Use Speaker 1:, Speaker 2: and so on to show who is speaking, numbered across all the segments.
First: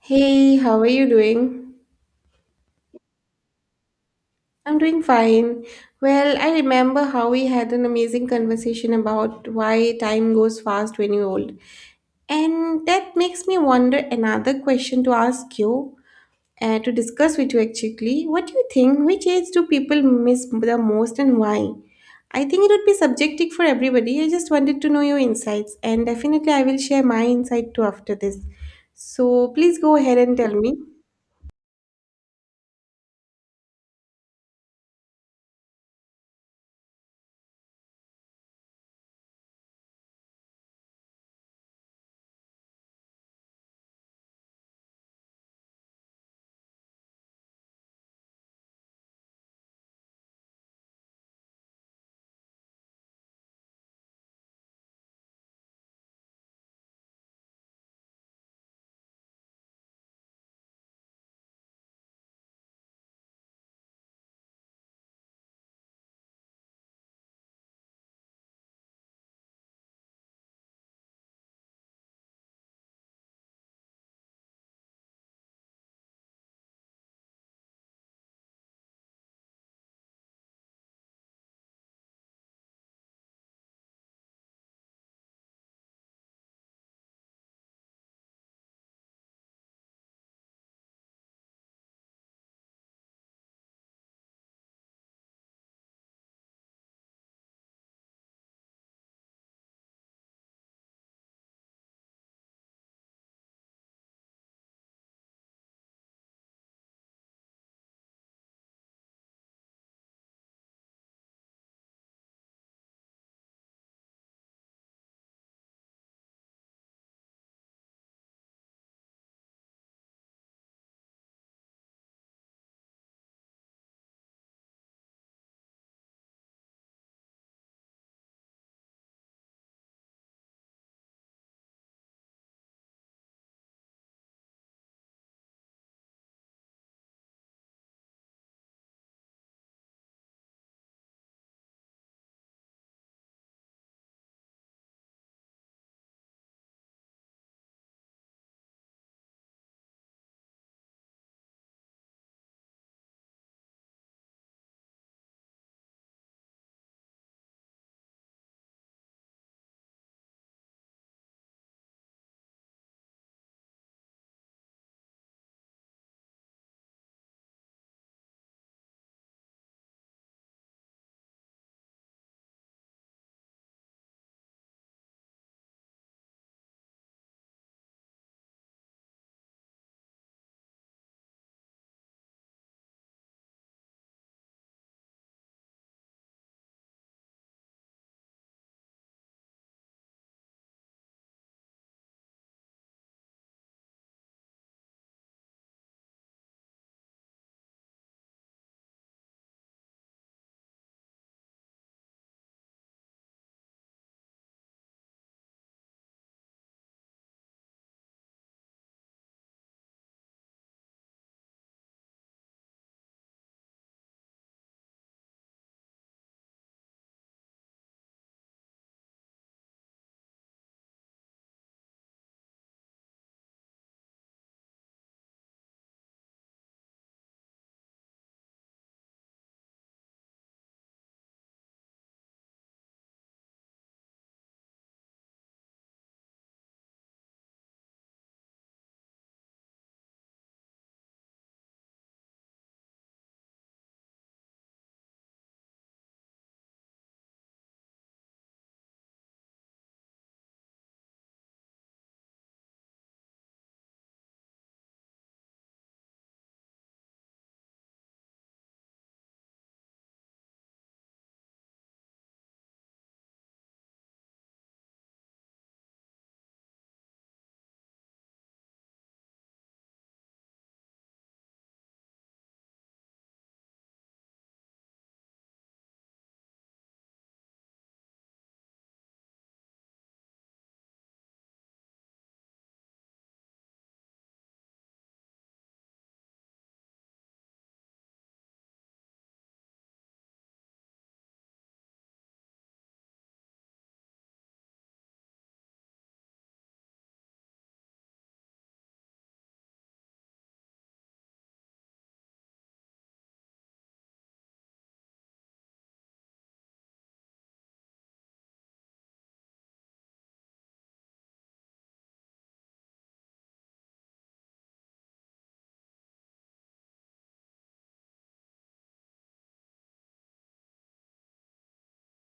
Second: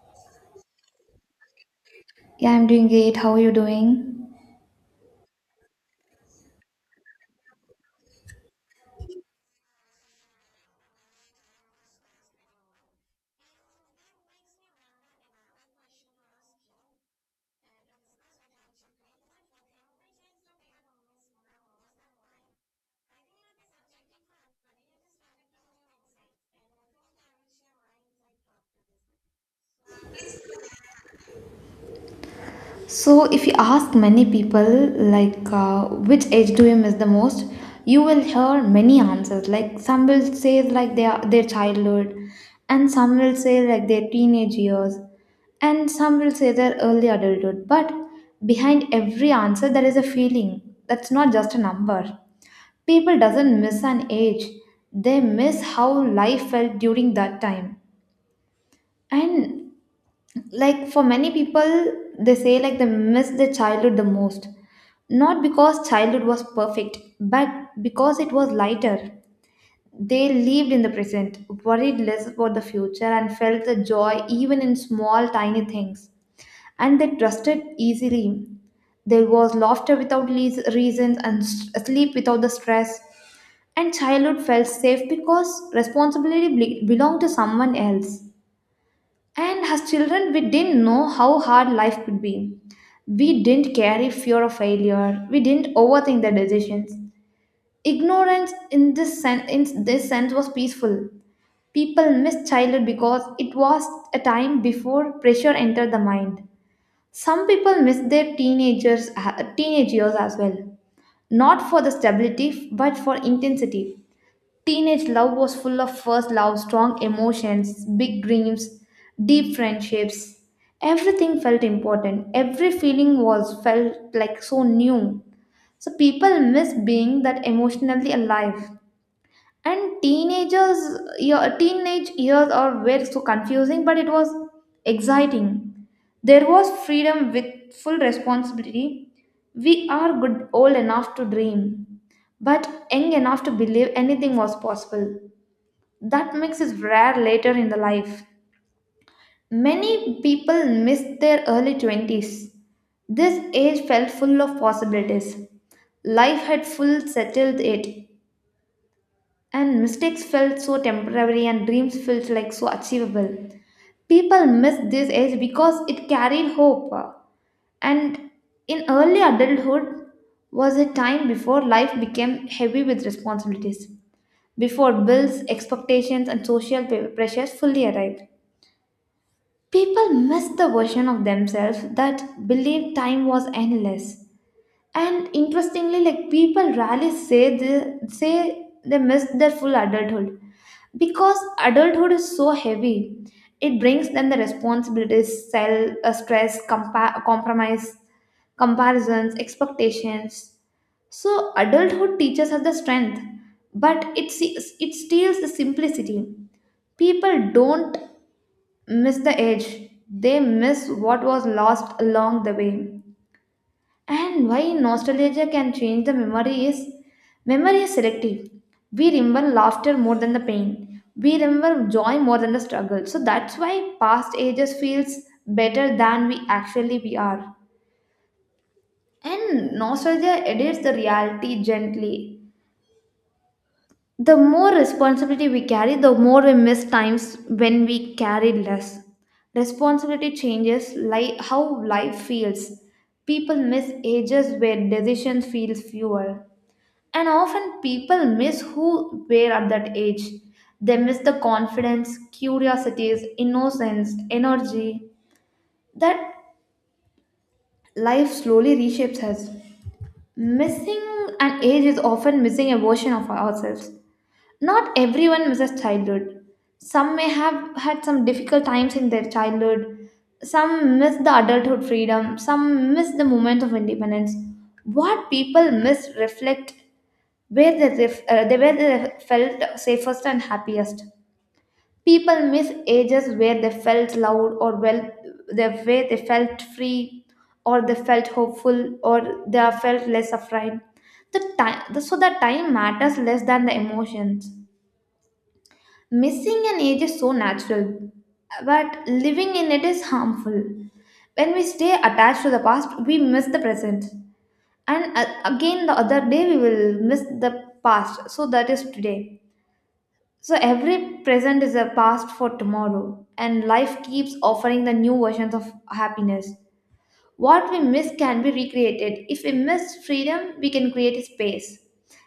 Speaker 1: Hey, how are you doing?
Speaker 2: Yeah, I'm doing great. How are you doing?
Speaker 1: I'm doing fine. Well, I remember how we had an amazing conversation about why time goes fast when you're old. And that makes me wonder another question to ask you, to discuss with you actually. What do you think? Which age do people miss the most and why? I think it would be subjective for everybody. I just wanted to know your insights, and definitely I will share my insight too after this. So please go ahead and tell me.
Speaker 2: So, if you ask many people, which age do you miss the most, you will hear many answers. Like, some will say, like, their childhood, and some will say, like, their teenage years, and some will say their early adulthood. But behind every answer, there is a feeling that's not just a number. People doesn't miss an age, they miss how life felt during that time. And like for many people they say like they miss their childhood the most, not because childhood was perfect, but because it was lighter. They lived in the present, worried less about the future, and felt the joy even in small tiny things. And they trusted easily. There was laughter without reasons and sleep without the stress. And childhood felt safe because responsibility belonged to someone else. And as children, we didn't know how hard life could be. We didn't carry fear of failure. We didn't overthink the decisions. Ignorance in this sense, was peaceful. People missed childhood because it was a time before pressure entered the mind. Some people miss their teenage years as well, not for the stability but for intensity. Teenage love was full of first love, strong emotions, big dreams, deep friendships. Everything felt important. Every feeling was felt like so new. So people miss being that emotionally alive. And teenagers, your teenage years are were so confusing, but it was exciting. There was freedom with full responsibility. We are good old enough to dream, but young enough to believe anything was possible. That mix is rare later in the life. Many people miss their early 20s. This age felt full of possibilities. Life had full settled it, and mistakes felt so temporary and dreams felt like so achievable. People miss this age because it carried hope. And in early adulthood was a time before life became heavy with responsibilities, before bills, expectations, and social pressures fully arrived. People miss the version of themselves that believed time was endless. And interestingly, like people rarely say they missed their full adulthood because adulthood is so heavy. It brings them the responsibilities, stress, compromise, comparisons, expectations. So adulthood teaches us the strength, but it steals the simplicity. People don't miss the edge. They miss what was lost along the way. And why nostalgia can change the memory is selective. We remember laughter more than the pain. We remember joy more than the struggle. So that's why past ages feels better than we actually we are. And nostalgia edits the reality gently. The more responsibility we carry, the more we miss times when we carry less. Responsibility changes how life feels. People miss ages where decisions feel fewer. And often people miss who were at that age. They miss the confidence, curiosities, innocence, energy that life slowly reshapes us. Missing an age is often missing a version of ourselves. Not everyone misses childhood. Some may have had some difficult times in their childhood. Some miss the adulthood freedom. Some miss the moment of independence. What people miss reflect where they, ref- they where they felt safest and happiest. People miss ages where they felt loud or well, the way they felt free, or they felt hopeful, or they are felt less afraid. So the time matters less than the emotions. Missing an age is so natural, but living in it is harmful. When we stay attached to the past, we miss the present. And again, the other day, we will miss the past. So that is today. So every present is a past for tomorrow, and life keeps offering the new versions of happiness. What we miss can be recreated. If we miss freedom, we can create a space.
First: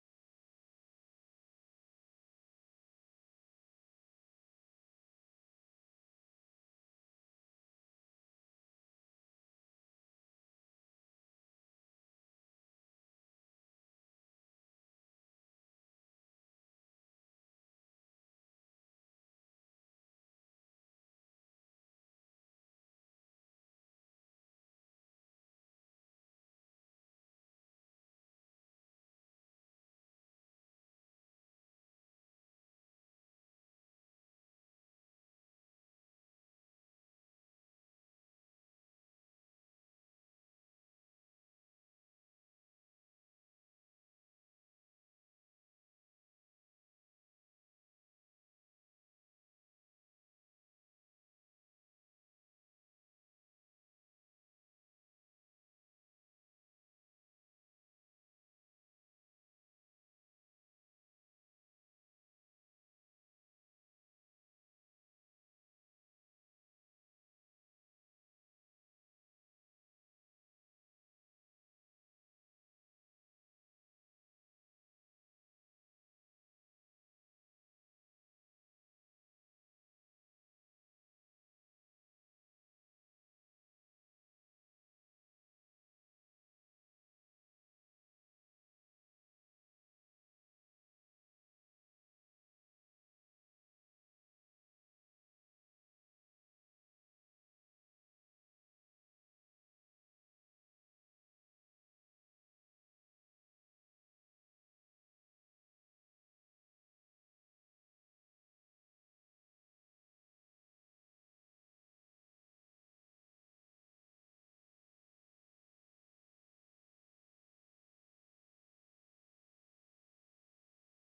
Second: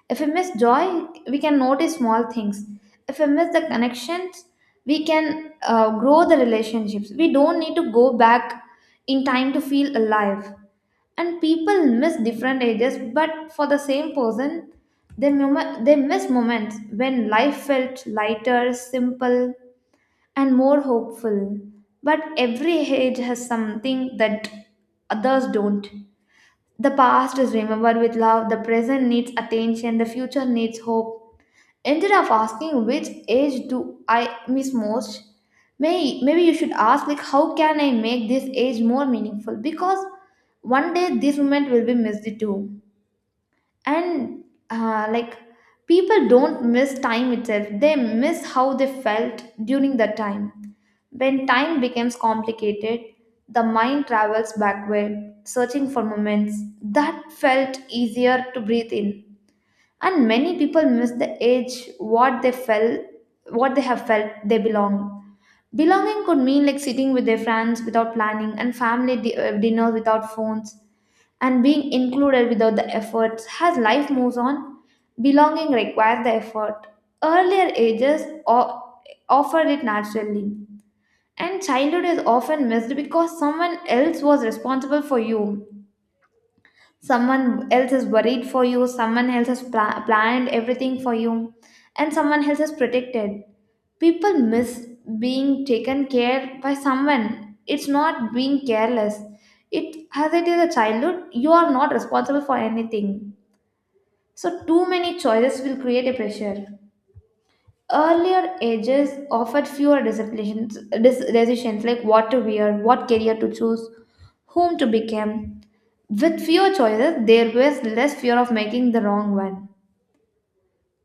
Speaker 2: If we miss joy, we can notice small things. If we miss the connections, we can grow the relationships. We don't need to go back in time to feel alive. And people miss different ages, but for the same person, they miss moments when life felt lighter, simple, and more hopeful. But every age has something that others don't. The past is remembered with love, the present needs attention, the future needs hope. Instead of asking which age do I miss most, maybe you should ask like how can I make this age more meaningful, because one day this moment will be missed too. And uh, like people don't miss time itself, they miss how they felt during the time. When time becomes complicated, the mind travels backward searching for moments that felt easier to breathe in. And many people miss the age what they felt, what they have felt they belong. Belonging could mean like sitting with their friends without planning, and family dinners without phones, and being included without the efforts. As life moves on, belonging requires the effort. Earlier ages offered it naturally. And childhood is often missed because someone else was responsible for you, someone else is worried for you, someone else has planned everything for you, and someone else is protected. People miss being taken care by someone. It's not being careless. It as it is a childhood, you are not responsible for anything. So too many choices will create a pressure. Earlier ages offered fewer decisions, decisions like what to wear, what career to choose, whom to become. With fewer choices, there was less fear of making the wrong one.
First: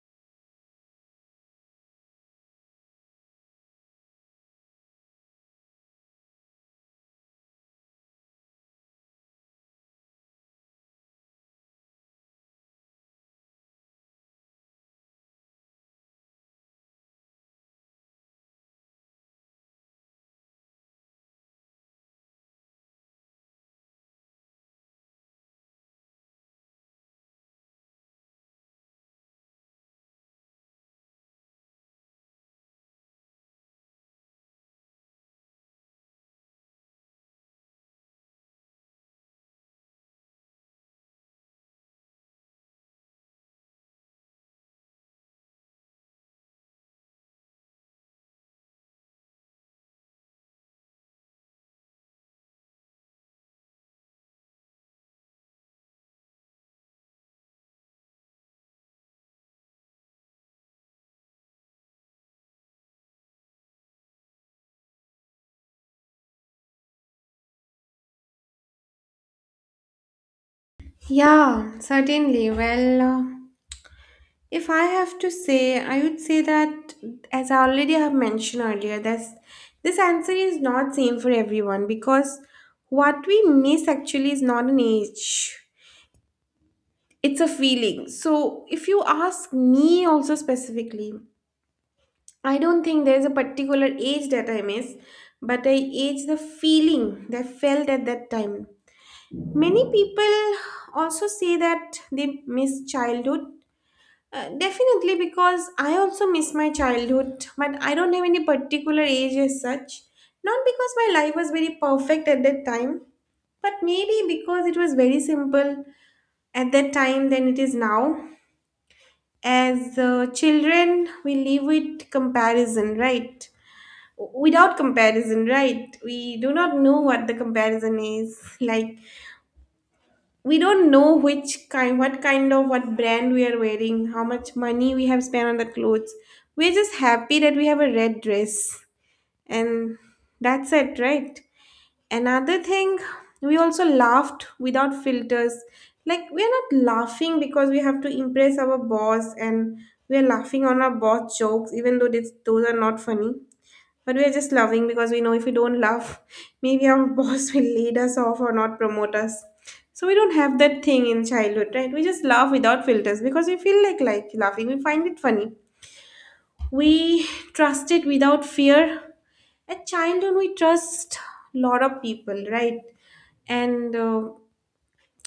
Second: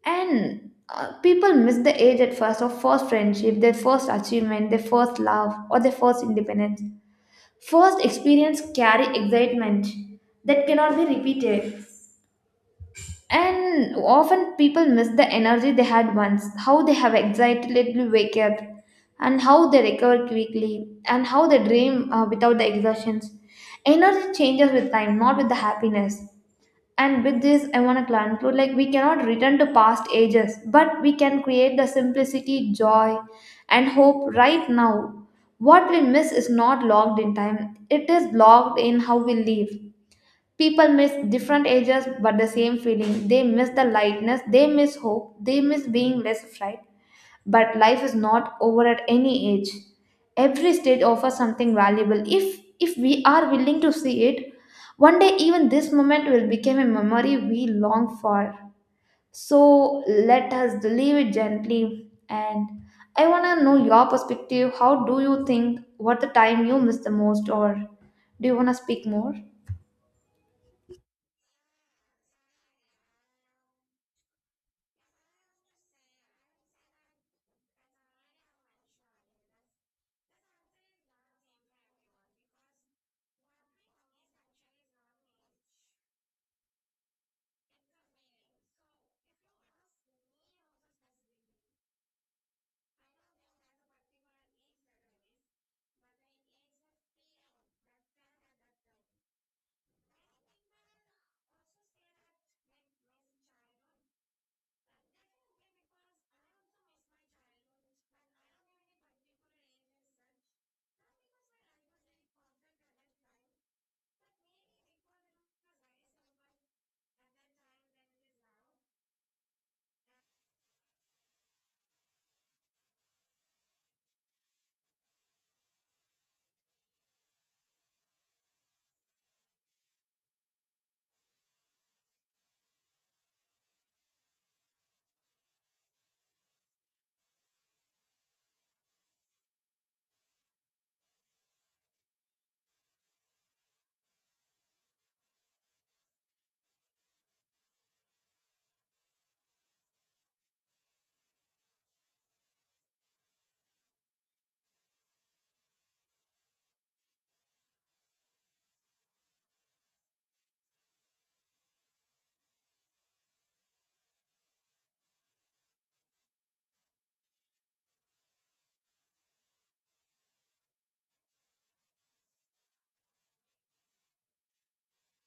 Speaker 2: And people miss the age at first of first friendship, their first achievement, their first love, or their first independence. First experience carry excitement that cannot be repeated. And often people miss the energy they had once, how they have excitedly wake up, and how they recover quickly, and how they dream without the exertions. Energy changes with time, not with the happiness. And with this, I want to conclude like we cannot return to past ages, but we can create the simplicity, joy, and hope right now. What we miss is not logged in time, it is logged in how we live. People miss different ages but the same feeling. They miss the lightness, they miss hope, they miss being less afraid, but life is not over at any age. Every stage offers something valuable if we are willing to see it. One day even this moment will become a memory we long for. So let us leave it gently. And I want to know your perspective. How do you think what the time you miss the most, or do you want to speak more?
Speaker 1: Yeah, certainly. If I have to say, I would say that as I already have mentioned earlier, this answer is not same for everyone, because what we miss actually is not an age. It's a feeling. So if you ask me also specifically, I don't think there's a particular age that I miss, but I age the feeling that I felt at that time. Many people also say that they miss childhood. Definitely, because I also miss my childhood, but I don't have any particular age as such. Not because my life was very perfect at that time, but maybe because it was very simple at that time than it is now. As children, we live with comparison, right? Without comparison, right? We do not know what the comparison is like, we don't know which kind, what kind of what brand we are wearing, how much money we have spent on the clothes. We're just happy that we have a red dress, and that's it, right? Another thing, we also laughed without filters. Like, we're not laughing because we have to impress our boss, and we're laughing on our boss jokes even though those are not funny, but we are just loving because we know if we don't love, maybe our boss will lead us off or not promote us. So we don't have that thing in childhood, right? We just laugh without filters because we feel like laughing. We find it funny. We trust it without fear. At childhood, we trust lot of people, right? and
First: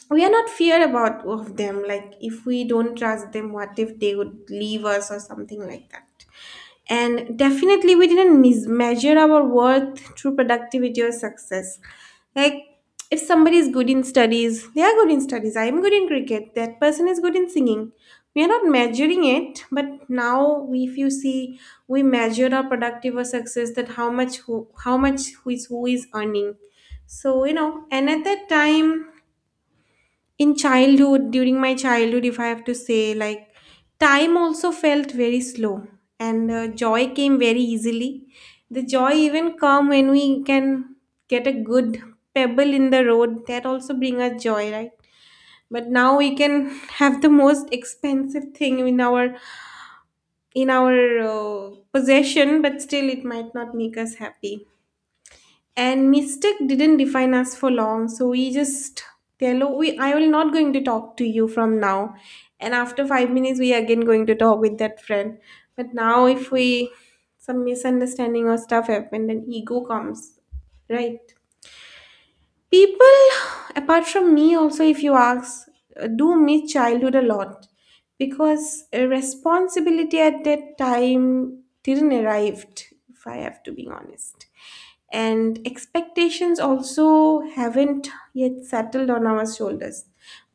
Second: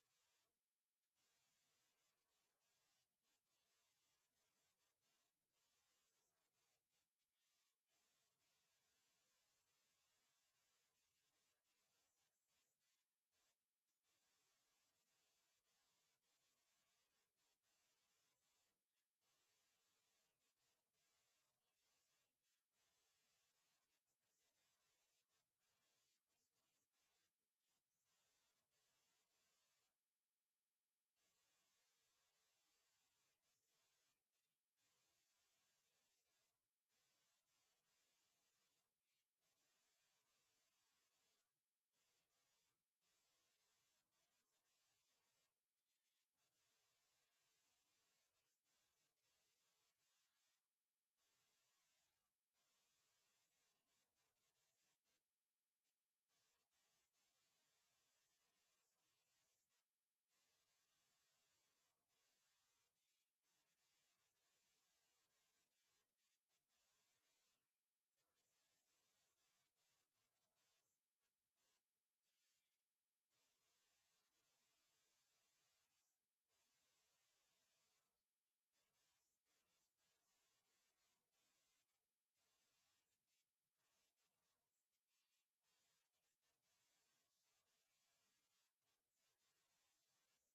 Speaker 1: we are not fear about of them, like if we don't trust them, what if they would leave us or something like that. And definitely, we didn't measure our worth through productivity or success. Like, if somebody is good in studies, they are good in studies. I am good in cricket. That person is good in singing. We are not measuring it, but now, if you see, we measure our productive or success, that how much who is earning. So you know, and at that time, in childhood, during my childhood, if I have to say, like, time also felt very slow, and joy came very easily. The joy even come when we can get a good pebble in the road, that also bring us joy, right? But now we can have the most expensive thing in our possession, but still it might not make us happy. And mistake didn't define us for long, so we just tell, oh, we I will not going to talk to you from now, and after 5 minutes we again going to talk with that friend. But now if we some misunderstanding or stuff happened, then ego comes, right? People, apart from me, also if you ask, do miss childhood a lot, because responsibility at that time didn't arrived, if I have to be honest, and expectations also haven't yet settled on our shoulders.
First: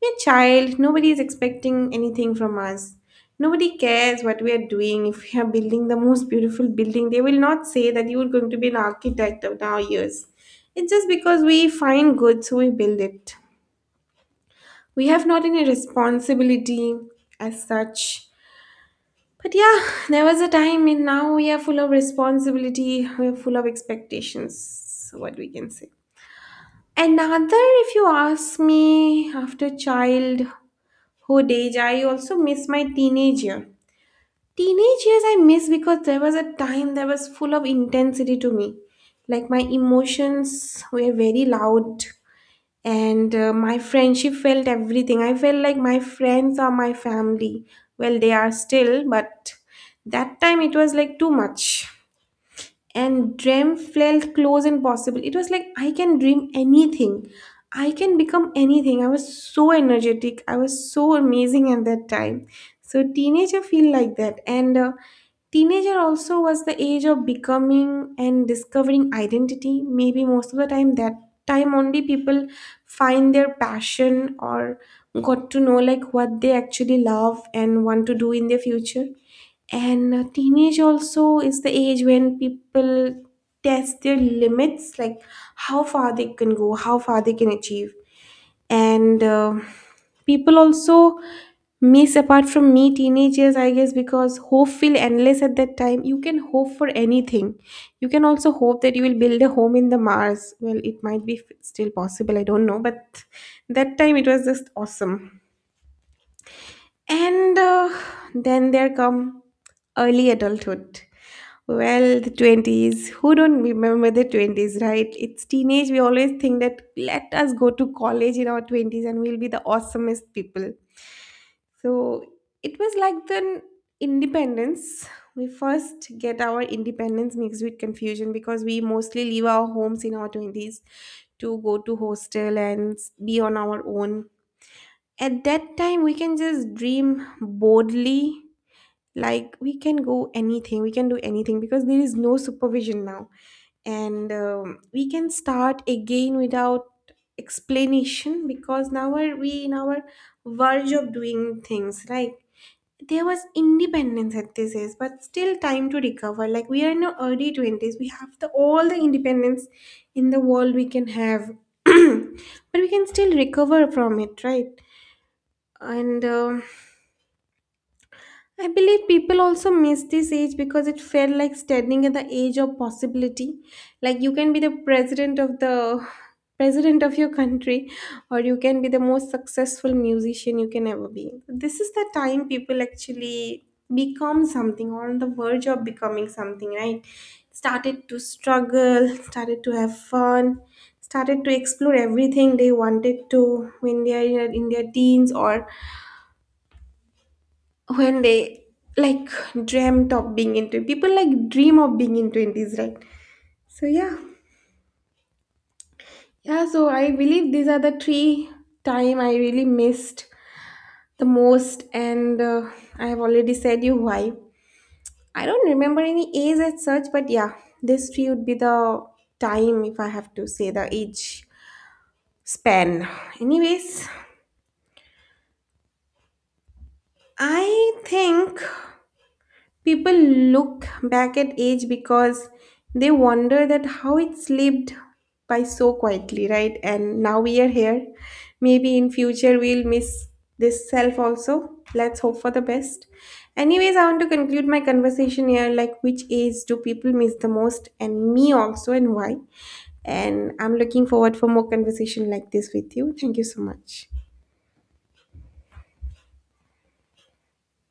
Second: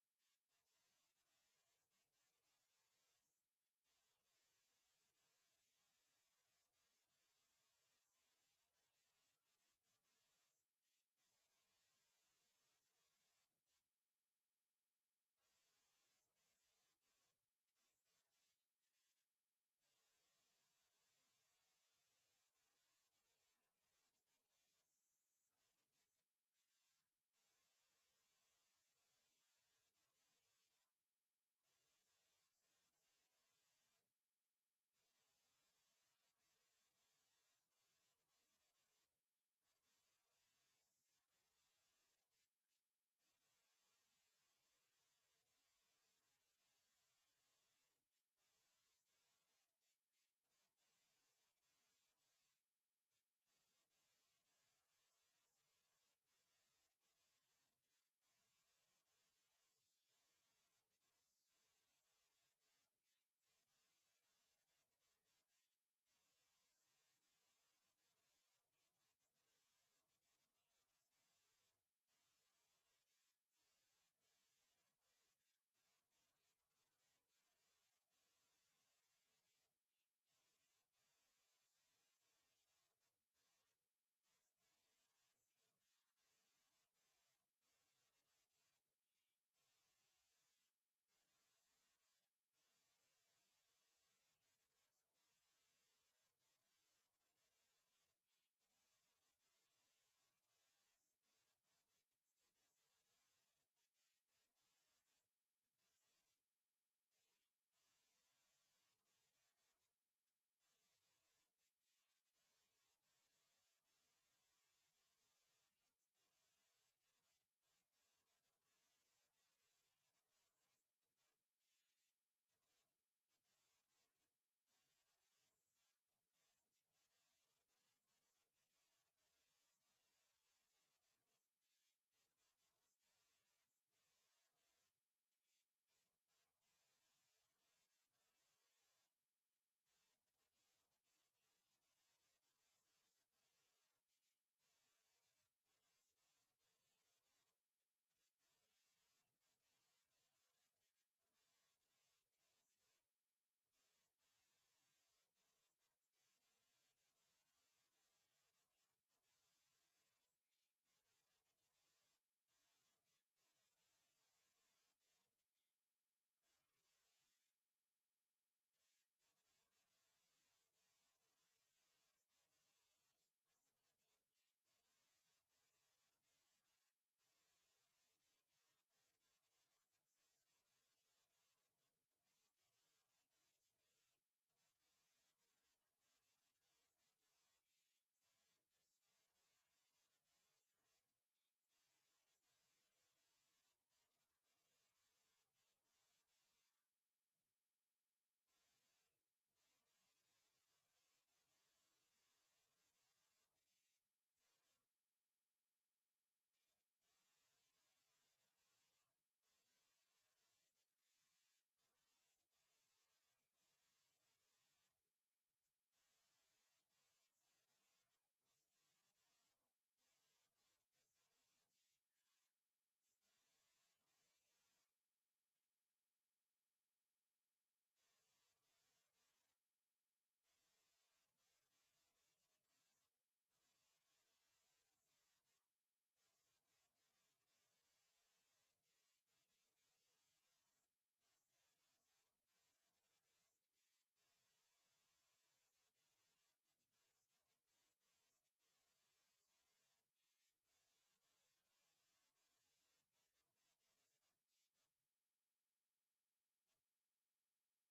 Speaker 1: We're child, nobody is expecting anything from us. Nobody cares what we are doing. If we are building the most beautiful building, they will not say that you are going to be an architect of now years. It's just because we find good, so we build it. We have not any responsibility as such. But yeah, there was a time, and now we are full of responsibility. We are full of expectations. What we can say. Another, if you ask me, after childhood age, I also miss my teenage year. Teenage years I miss because there was a time that was full of intensity to me. Like, my emotions were very loud, and my friendship felt everything. I felt like my friends are my family. Well, they are still, but that time it was like too much. And dream felt close and possible. It was like I can dream anything, I can become anything, I was so energetic, I was so amazing at that time. So teenager feel like that. And teenager also was the age of becoming and discovering identity. Maybe most of the time, that time only people find their passion or got to know like what they actually love and want to do in their future. And teenage also is the age when people test their limits, like how far they can go, how far they can achieve. And people also miss, apart from me, teenagers, I guess, because hope feel endless at that time. You can hope for anything. You can also hope that you will build a home in the Mars. Well, it might be still possible, I don't know, but that time it was just awesome. And then there come early adulthood. Well, the 20s. Who don't remember the 20s, right? It's teenage. We always think that let us go to college in our 20s and we'll be the awesomest people. So it was like the independence. We first get our independence mixed with confusion, because we mostly leave our homes in our 20s to go to hostel and be on our own. At that time we can just dream boldly, like we can go anything, we can do anything, because there is no supervision now. And we can start again without explanation, because now are we in our verge of doing things, right? There was independence at this age, but still time to recover. Like we are in our early 20s, we have the all the independence in the world we can have, but we can still recover from it, right? And, I believe people also miss this age because it felt like standing at the age of possibility. Like you can be the president of your country, or you can be the most successful musician you can ever be. This is the time people actually become something or on the verge of becoming something, right? Started to struggle, started to have fun, started to explore everything they wanted to when they are in their teens, or when they, like, dreamt of being in 20s. People like dream of being in 20s, right? So yeah, yeah. So I believe these are the three time I really missed the most, and I have already said you why. I don't remember any age as such, but yeah, this three would be the time if I have to say the age span. Anyways, I think people look back at age because they wonder that how it slipped by so quietly, right? And now we are here. Maybe in future we'll miss this self also. Let's hope for the best. Anyways, I want to conclude my conversation here, like which age do people miss the most, and me also, and why? And I'm looking forward for more conversation like this with you. Thank you so much.